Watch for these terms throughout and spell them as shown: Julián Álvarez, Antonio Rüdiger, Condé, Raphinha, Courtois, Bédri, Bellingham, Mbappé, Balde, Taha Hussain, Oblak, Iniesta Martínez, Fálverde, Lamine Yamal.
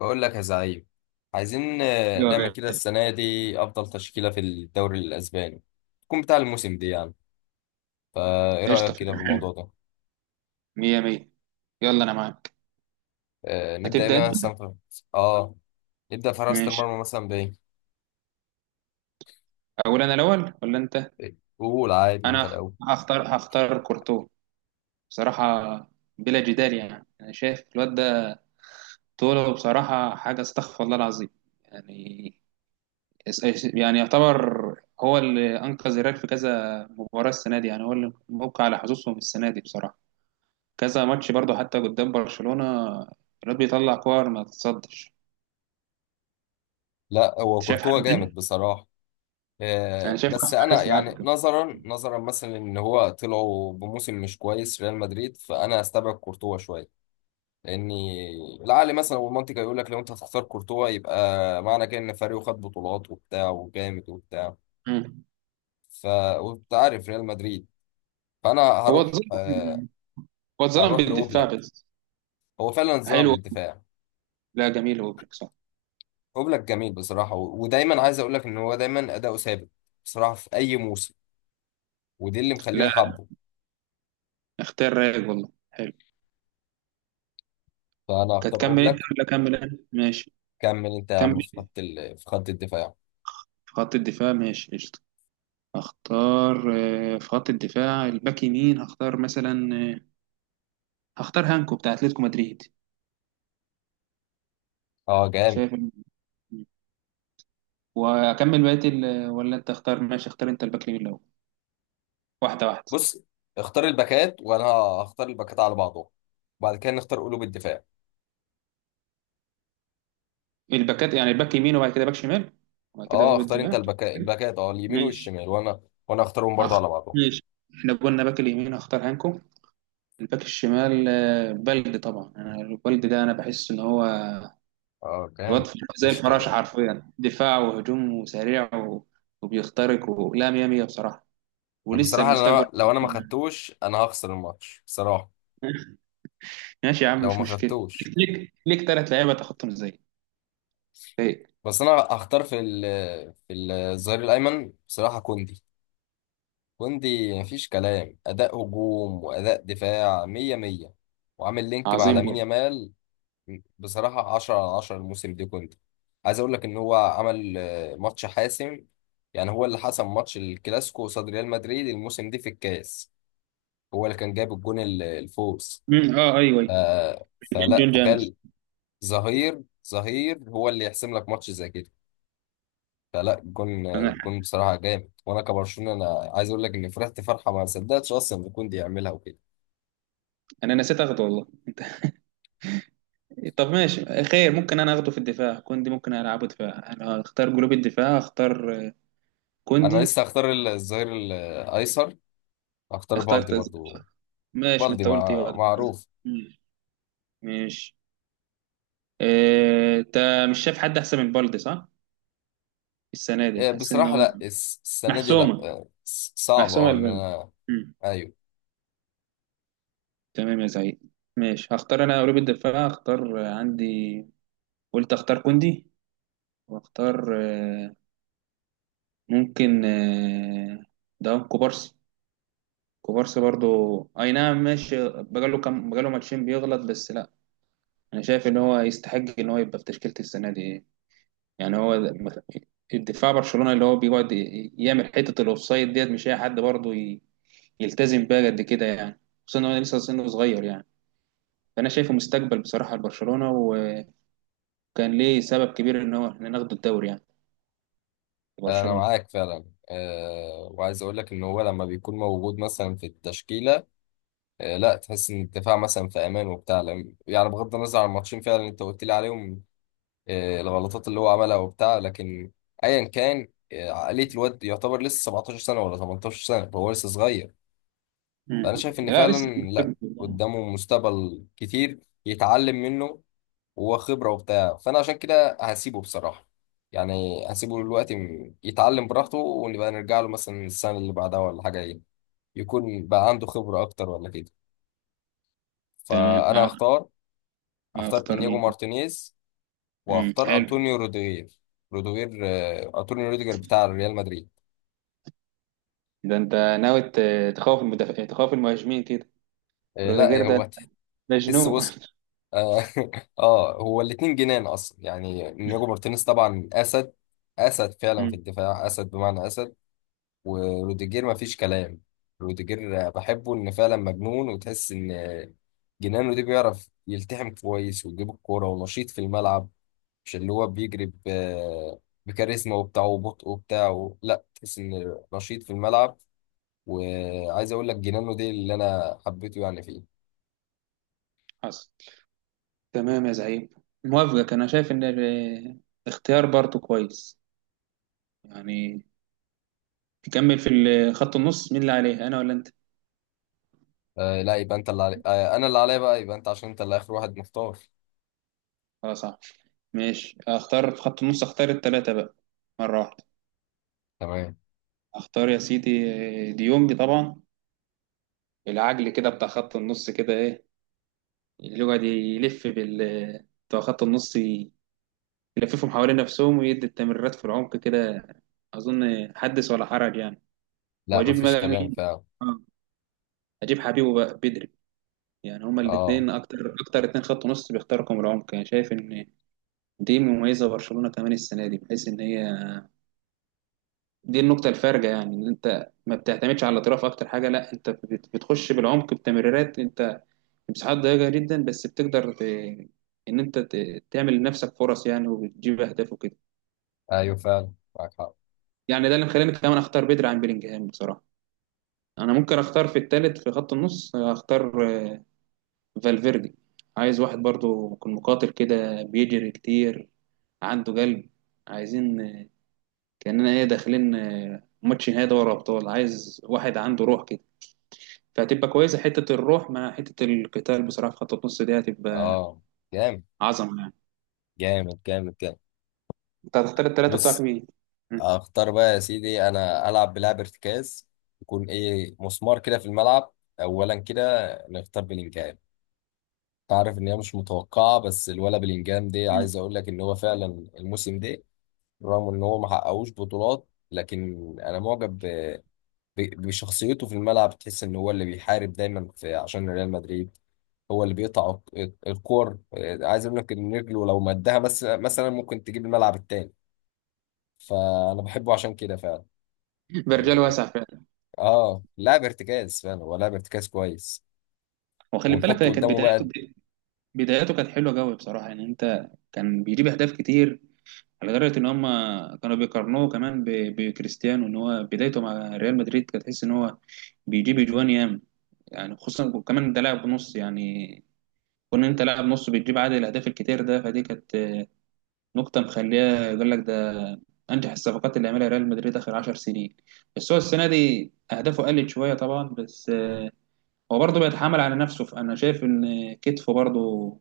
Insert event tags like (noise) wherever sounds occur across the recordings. بقول لك يا زعيم. عايزين ايوه يا نعمل كده غالي. السنة دي أفضل تشكيلة في الدوري الأسباني تكون بتاع الموسم دي يعني. فإيه قشطة، رأيك كده في حلو، الموضوع ده؟ مية مية. يلا أنا معاك. آه نبدأ هتبدأ أنت؟ بيها مثلا آه نبدأ في حراسة ماشي، المرمى مثلا بإيه؟ أقول أنا الأول ولا أنت؟ إيه؟ قول عادي أنت أنا الأول. هختار كورتو بصراحة، بلا جدال. يعني أنا شايف الواد ده طوله بصراحة حاجة، استغفر الله العظيم. يعني يعني يعتبر هو اللي أنقذ الريال في كذا مباراة السنة دي، يعني هو اللي موقع على حظوظهم السنة دي بصراحة. كذا ماتش برضه، حتى قدام برشلونة الواد بيطلع كور ما تتصدش. لا أنت هو شايف كورتوا حاجة جامد تاني؟ بصراحة. أنا آه شايف أحسن بس حارس أنا في العالم. يعني نظرا مثلا إن هو طلعوا بموسم مش كويس ريال مدريد فأنا أستبعد كورتوا شوية. لاني العقل مثلا والمنطق هيقول لك لو انت هتختار كورتوا يبقى معنى كده ان فريقه خد بطولات وبتاع وجامد وبتاع. مم. ف وانت عارف ريال مدريد. فانا هو هروح اتظلم. مم. هو اتظلم هروح بالدفاع لاوبلاك. بس. هو فعلا اتظلم حلو. بالدفاع. لا، جميل، وبلك صح. اوبلاك جميل بصراحه ودايما عايز اقول لك ان هو دايما اداؤه ثابت بصراحه في اي موسم. ودي اللي مخليني لا، حابه. اختيار رايق والله، حلو. فانا هختار هتكمل انت اوبلاك. ولا اكمل انا؟ ماشي، كمل انت يا كمل عم في انت. في خط الدفاع. في خط الدفاع ماشي قشطة. اختار، في خط الدفاع الباك يمين هختار مثلا، هختار هانكو بتاع اتلتيكو مدريد. اه أنا جامد. شايف إن- واكمل بقيه ولا انت اختار؟ ماشي، اختار انت الباك اليمين الاول، واحده واحده. بص اختار الباكات وانا هختار الباكات على بعضهم وبعد كده نختار قلوب الدفاع. الباكات يعني الباك يمين وبعد كده باك شمال، وبعد كده اه قلوب اختار انت الدفاع. الباكات اه اليمين ماشي. والشمال وانا اختارهم برضه أخ، على بعضهم. ماشي. إحنا قلنا باك اليمين هختار هانكو. الباك الشمال، بلدي طبعا. أنا البلدي ده أنا بحس إن هو اه الواد كام. زي مفيش الفراشة كلام حرفيا، دفاع وهجوم وسريع و... وبيخترق، ولا مية مية بصراحة. ولسه بصراحه. المستقبل انا (laughs) لو انا ما قدامنا. خدتوش انا هخسر الماتش بصراحه ماشي يا عم، لو مش ما مشكلة. خدتوش. ليك تلات لعيبة تاخدهم إزاي؟ إيه؟ بس انا هختار في الظهير الايمن بصراحه كوندي. كوندي مفيش كلام اداء هجوم واداء دفاع مية مية. وعامل لينك مع عظيم لامين برضه. يامال. بصراحة 10 على 10 الموسم ده كنت عايز أقول لك إن هو عمل ماتش حاسم. يعني هو اللي حسم ماتش الكلاسيكو قصاد ريال مدريد الموسم ده في الكاس. هو اللي كان جايب الجون الفوز. أمم، أه، أيوه ف... أيوه. فلا جون جامس. تخيل. ظهير ظهير هو اللي يحسم لك ماتش زي كده. فلا الجون أنا الجون بصراحة جامد وأنا كبرشلونة أنا عايز أقول لك إني فرحت فرحة ما صدقتش أصلا إن كوندي يعملها وكده. أنا نسيت أخده والله. طب ماشي، خير، ممكن انا اخده في الدفاع كوندي، ممكن العبه دفاع. انا اختار جروب الدفاع، اختار أنا كوندي. لسه هختار الظهير الأيسر. هختار بالدي اخترت أز- برضو. ماشي، ما بالدي انت قلت ايه بقى؟ معروف. مم. ماشي. اه، انت مش شايف حد احسن من بالدي صح؟ السنه دي حاسس ان بصراحة هو لا السنة دي لا محسومه، صعبة محسومه اه ان البلد. انا. مم. ايوه تمام يا سعيد. ماشي، هختار انا قلوب الدفاع، هختار عندي، قلت اختار كوندي واختار اه، ممكن ده كوبارسي. كوبارسي برضو. اي نعم، ماشي، بقاله كام، بقاله ماتشين بيغلط بس لا، انا شايف ان هو يستحق ان هو يبقى في تشكيله السنه دي. يعني هو الدفاع برشلونة اللي هو بيقعد يعمل حتة الاوفسايد، ديت مش اي حد برضه يلتزم بيها قد كده يعني. خصوصا ان هو لسه سنه صغير يعني، فانا شايفه مستقبل بصراحة لبرشلونة، وكان ليه سبب كبير ان هو احنا ناخد الدوري يعني، انا برشلونة. معاك فعلا. أه وعايز اقول لك ان هو لما بيكون موجود مثلا في التشكيلة. أه لا تحس ان الدفاع مثلا في امان وبتاع يعني بغض النظر عن الماتشين فعلا اللي انت قلت لي عليهم. أه الغلطات اللي هو عملها وبتاع لكن ايا كان عقلية الواد يعتبر لسه 17 سنة ولا 18 سنة فهو لسه صغير. مم. فانا شايف ان لا، لسه فعلا لا مستقبل يعني. قدامه مستقبل كتير يتعلم منه وخبرة وبتاع. فأنا عشان كده هسيبه بصراحة. يعني هسيبه دلوقتي يتعلم براحته ونبقى نرجع له مثلا السنة اللي بعدها ولا حاجة إيه. يكون بقى عنده خبرة أكتر ولا كده. تمام، فأنا عارف. هختار. هختار اختار إنياجو مين بقى؟ مارتينيز. مم. وهختار حلو. أنطونيو روديغير. روديغير أنطونيو روديغير بتاع ريال مدريد. ده انت ناوي تخوف المدافع، تخوف المهاجمين كده؟ روديجير لا ده هو (laughs) تحس مجنون بص. (laughs) اه (laughs) هو الاتنين جنان اصلا يعني انياجو مارتينيز طبعا اسد. اسد فعلا في مم. الدفاع اسد بمعنى اسد. وروديجير ما فيش كلام. روديجير بحبه ان فعلا مجنون وتحس ان جنانه دي بيعرف يلتحم كويس ويجيب الكوره ونشيط في الملعب. مش اللي هو بكاريزما وبتاع وبطء وبتاع لا تحس ان نشيط في الملعب. وعايز اقول لك جنانه دي اللي انا حبيته يعني فيه. حصل. تمام يا زعيم، موافقك. انا شايف ان الاختيار برضه كويس يعني. تكمل في خط النص؟ مين اللي عليه انا ولا انت؟ آه لا يبقى انت انا اللي عليا بقى يبقى انت عشان انت اللي اخر واحد مختار. خلاص، صح، ماشي. اختار في خط النص، اختار التلاتة بقى مرة واحدة. تمام. اختار يا سيدي ديونج طبعا، العجل كده بتاع خط النص كده، ايه اللي يقعد يلف بال، بتوع خط النص يلففهم حوالين نفسهم ويدي التمريرات في العمق كده. اظن حدث ولا حرج يعني. لا واجيب مفيش بقى كلام مين؟ فعلا. آه، اجيب حبيبه بقى بدري. يعني هما اه الاثنين اكتر اتنين خط نص بيخترقوا من العمق يعني. شايف ان دي مميزه برشلونه كمان السنه دي، بحيث ان هي دي النقطه الفارقه يعني. ان انت ما بتعتمدش على الاطراف اكتر حاجه، لا انت بتخش بالعمق بتمريرات، انت مساحات ضيقه جدا بس بتقدر ان انت تعمل لنفسك فرص يعني، وبتجيب اهداف وكده. ايوه فعلا معاك حق. يعني ده اللي مخليني كمان اختار بدري عن بيلينجهام بصراحه. انا ممكن اختار في الثالث في خط النص، اختار فالفيردي. عايز واحد برضو يكون مقاتل كده، بيجري كتير، عنده قلب. عايزين كأننا ايه داخلين، ماتش نهائي دوري أبطال، عايز واحد عنده روح كده. فهتبقى كويسة حتة الروح مع حتة القتال بصراحة، في خط النص دي هتبقى اه جامد عظمة يعني. جامد جامد جامد. انت هتختار التلاتة بتوعك بص مين؟ مم. اختار بقى يا سيدي انا العب بلعب ارتكاز يكون ايه مسمار كده في الملعب اولا كده نختار بلينجهام. تعرف ان هي مش متوقعه بس الولا بلينجهام دي مم. عايز اقول لك ان هو فعلا الموسم ده رغم ان هو ما حققوش بطولات لكن انا معجب بشخصيته في الملعب. تحس ان هو اللي بيحارب دايما في عشان ريال مدريد. هو اللي بيقطع الكور. عايز اقول لك ان رجله لو مدها بس مثلا ممكن تجيب الملعب التاني. فانا بحبه عشان كده فعلا. برجال واسع فعلا. اه لاعب ارتكاز فعلا هو لاعب ارتكاز كويس. وخلي بالك ونحطه هي كانت قدامه بقى. بدايته، بدايته كانت حلوة قوي بصراحة. يعني انت كان بيجيب أهداف كتير، على درجة إن هم كانوا بيقارنوه كمان بكريستيانو، إن هو بدايته مع ريال مدريد كانت تحس إن هو بيجيب أجوان ياما. يعني خصوصا كمان ده لاعب نص يعني، كون أنت لاعب نص بتجيب عدد الأهداف الكتير ده، فدي كانت نقطة مخليها يقول لك ده أنجح الصفقات اللي عملها ريال مدريد آخر 10 سنين. بس هو السنة دي أهدافه قلت شوية طبعا، بس هو برضه بيتحمل على نفسه. فأنا شايف إن كتفه برضه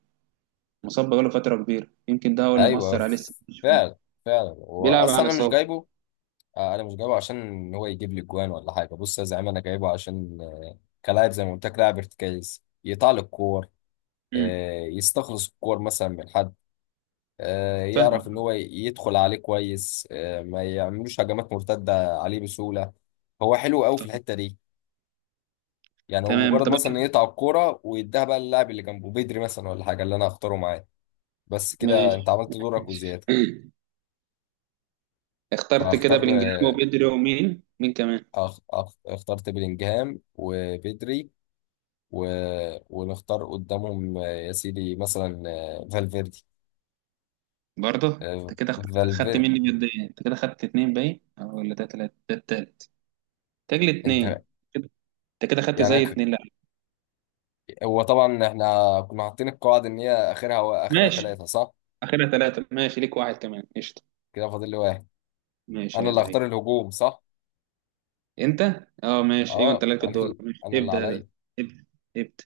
مصاب بقاله فترة كبيرة، يمكن ده هو اللي ايوه مأثر عليه السنة دي شوية. فعلا. فعلا هو بيلعب اصلا على انا مش إصابة. جايبه. انا مش جايبه عشان ان هو يجيب لي جوان ولا حاجه. بص يا زعيم انا جايبه عشان كلاعب زي ما قلت لك لاعب ارتكاز يطلع الكور. أمم، يستخلص الكور مثلا من حد. يعرف ان فاهم. هو يدخل عليه كويس ما يعملوش هجمات مرتده عليه بسهوله. هو حلو قوي في الحته دي. يعني هو تمام مجرد طب. مثلا إن يقطع الكوره ويديها بقى للاعب اللي جنبه بدري مثلا ولا حاجه اللي انا هختاره معاه. بس كده انت ماشي عملت دورك وزياده. ماشي. اخترت كده فاختار. بلينجهام وبيدري ومين مين كمان؟ اخترت بلينجهام وبدري. و... ونختار قدامهم يا سيدي مثلا فالفيردي. برضه. آه، انت كده اخترت، خدت فالفيردي. مني ماديا. انت كده خدت اتنين، باين أو، ولا ده تلاتة؟ ده التالت تجلي انت اتنين. كده- انت كده خدت يعني زي اتنين لا. هو طبعا احنا كنا حاطين القواعد ان هي اخرها اخرها ماشي، ثلاثه صح. اخرها تلاتة ماشي، ليك واحد كمان قشطة. كده فاضل لي واحد. ماشي انا يا اللي زعيم. هختار الهجوم صح. انت؟ اه ماشي، ايوه انت اه لك الدور ماشي، انا اللي ابدأ يا غالي. عليا. ابدأ ابدأ.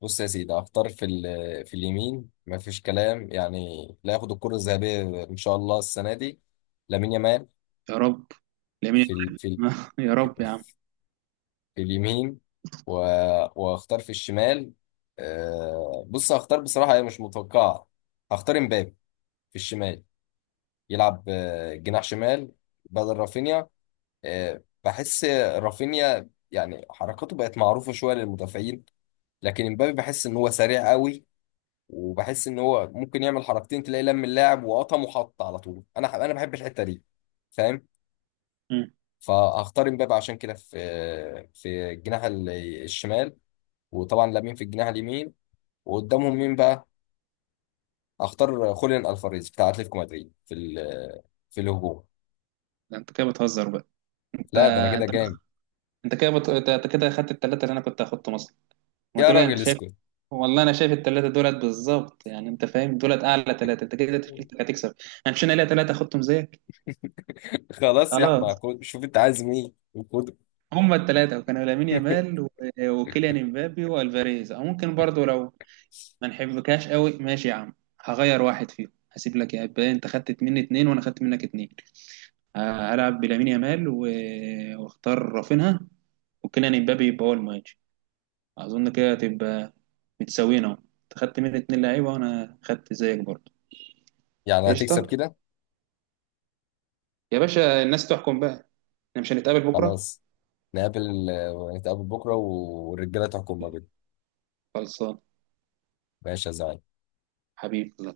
بص يا سيدي هختار في في اليمين مفيش كلام يعني لا ياخد الكرة الذهبية إن شاء الله السنة دي لامين يامال. يا رب. لمين؟ في ال في ال (laughs) يا رب يا عم. في, في اليمين. واختار في الشمال. بص هختار بصراحة هي مش متوقعة. هختار امبابي في الشمال يلعب جناح شمال بدل رافينيا. بحس رافينيا يعني حركاته بقت معروفة شوية للمدافعين. لكن امبابي بحس ان هو سريع قوي. وبحس ان هو ممكن يعمل حركتين تلاقي لم اللاعب وقطم وحط على طول. انا بحب الحته دي. فاهم. مم. فهختار امبابه عشان كده في في الشمال. وطبعا لامين في الجناح اليمين. وقدامهم مين بقى. هختار خوليان الفاريز بتاع اتلتيكو مدريد في في الهجوم. ده انت كده بتهزر بقى؟ انت لا ده انا كده انت جامد. انت كده اخدت الثلاثه اللي انا كنت هاخدهم اصلا. ما يا دول انت راجل شايف. اسكت. والله انا شايف الثلاثه دولت بالظبط يعني، انت فاهم، دولت اعلى ثلاثه، انت كده تكلفتك هتكسب. انا مش، انا ليا ثلاثه اخدتهم زيك. خلاص يا خلاص. احمد شوف انت عايز مين وخده. هم الثلاثه، وكانوا لامين يامال (laughs) و... وكيليان امبابي والفاريز. او ممكن برضو لو ما نحبكاش قوي ماشي يا عم، هغير واحد فيهم، هسيب لك يا ابا. انت خدت مني اتنين وانا خدت منك اتنين. هلعب بلامين يامال و... واختار رافينها وكيليان امبابي يبقى هو المهاجم. اظن كده هتبقى متساويين، اهو انت خدت مني اتنين لعيبه وانا خدت زيك برضه. يعني هتكسب قشطه كده. يا باشا. الناس تحكم بقى. احنا مش هنتقابل بكره؟ خلاص. نقابل. نتقابل بكره والرجاله تحكم ما بينهم. خلصان. ماشي يا زعيم. حبيبي.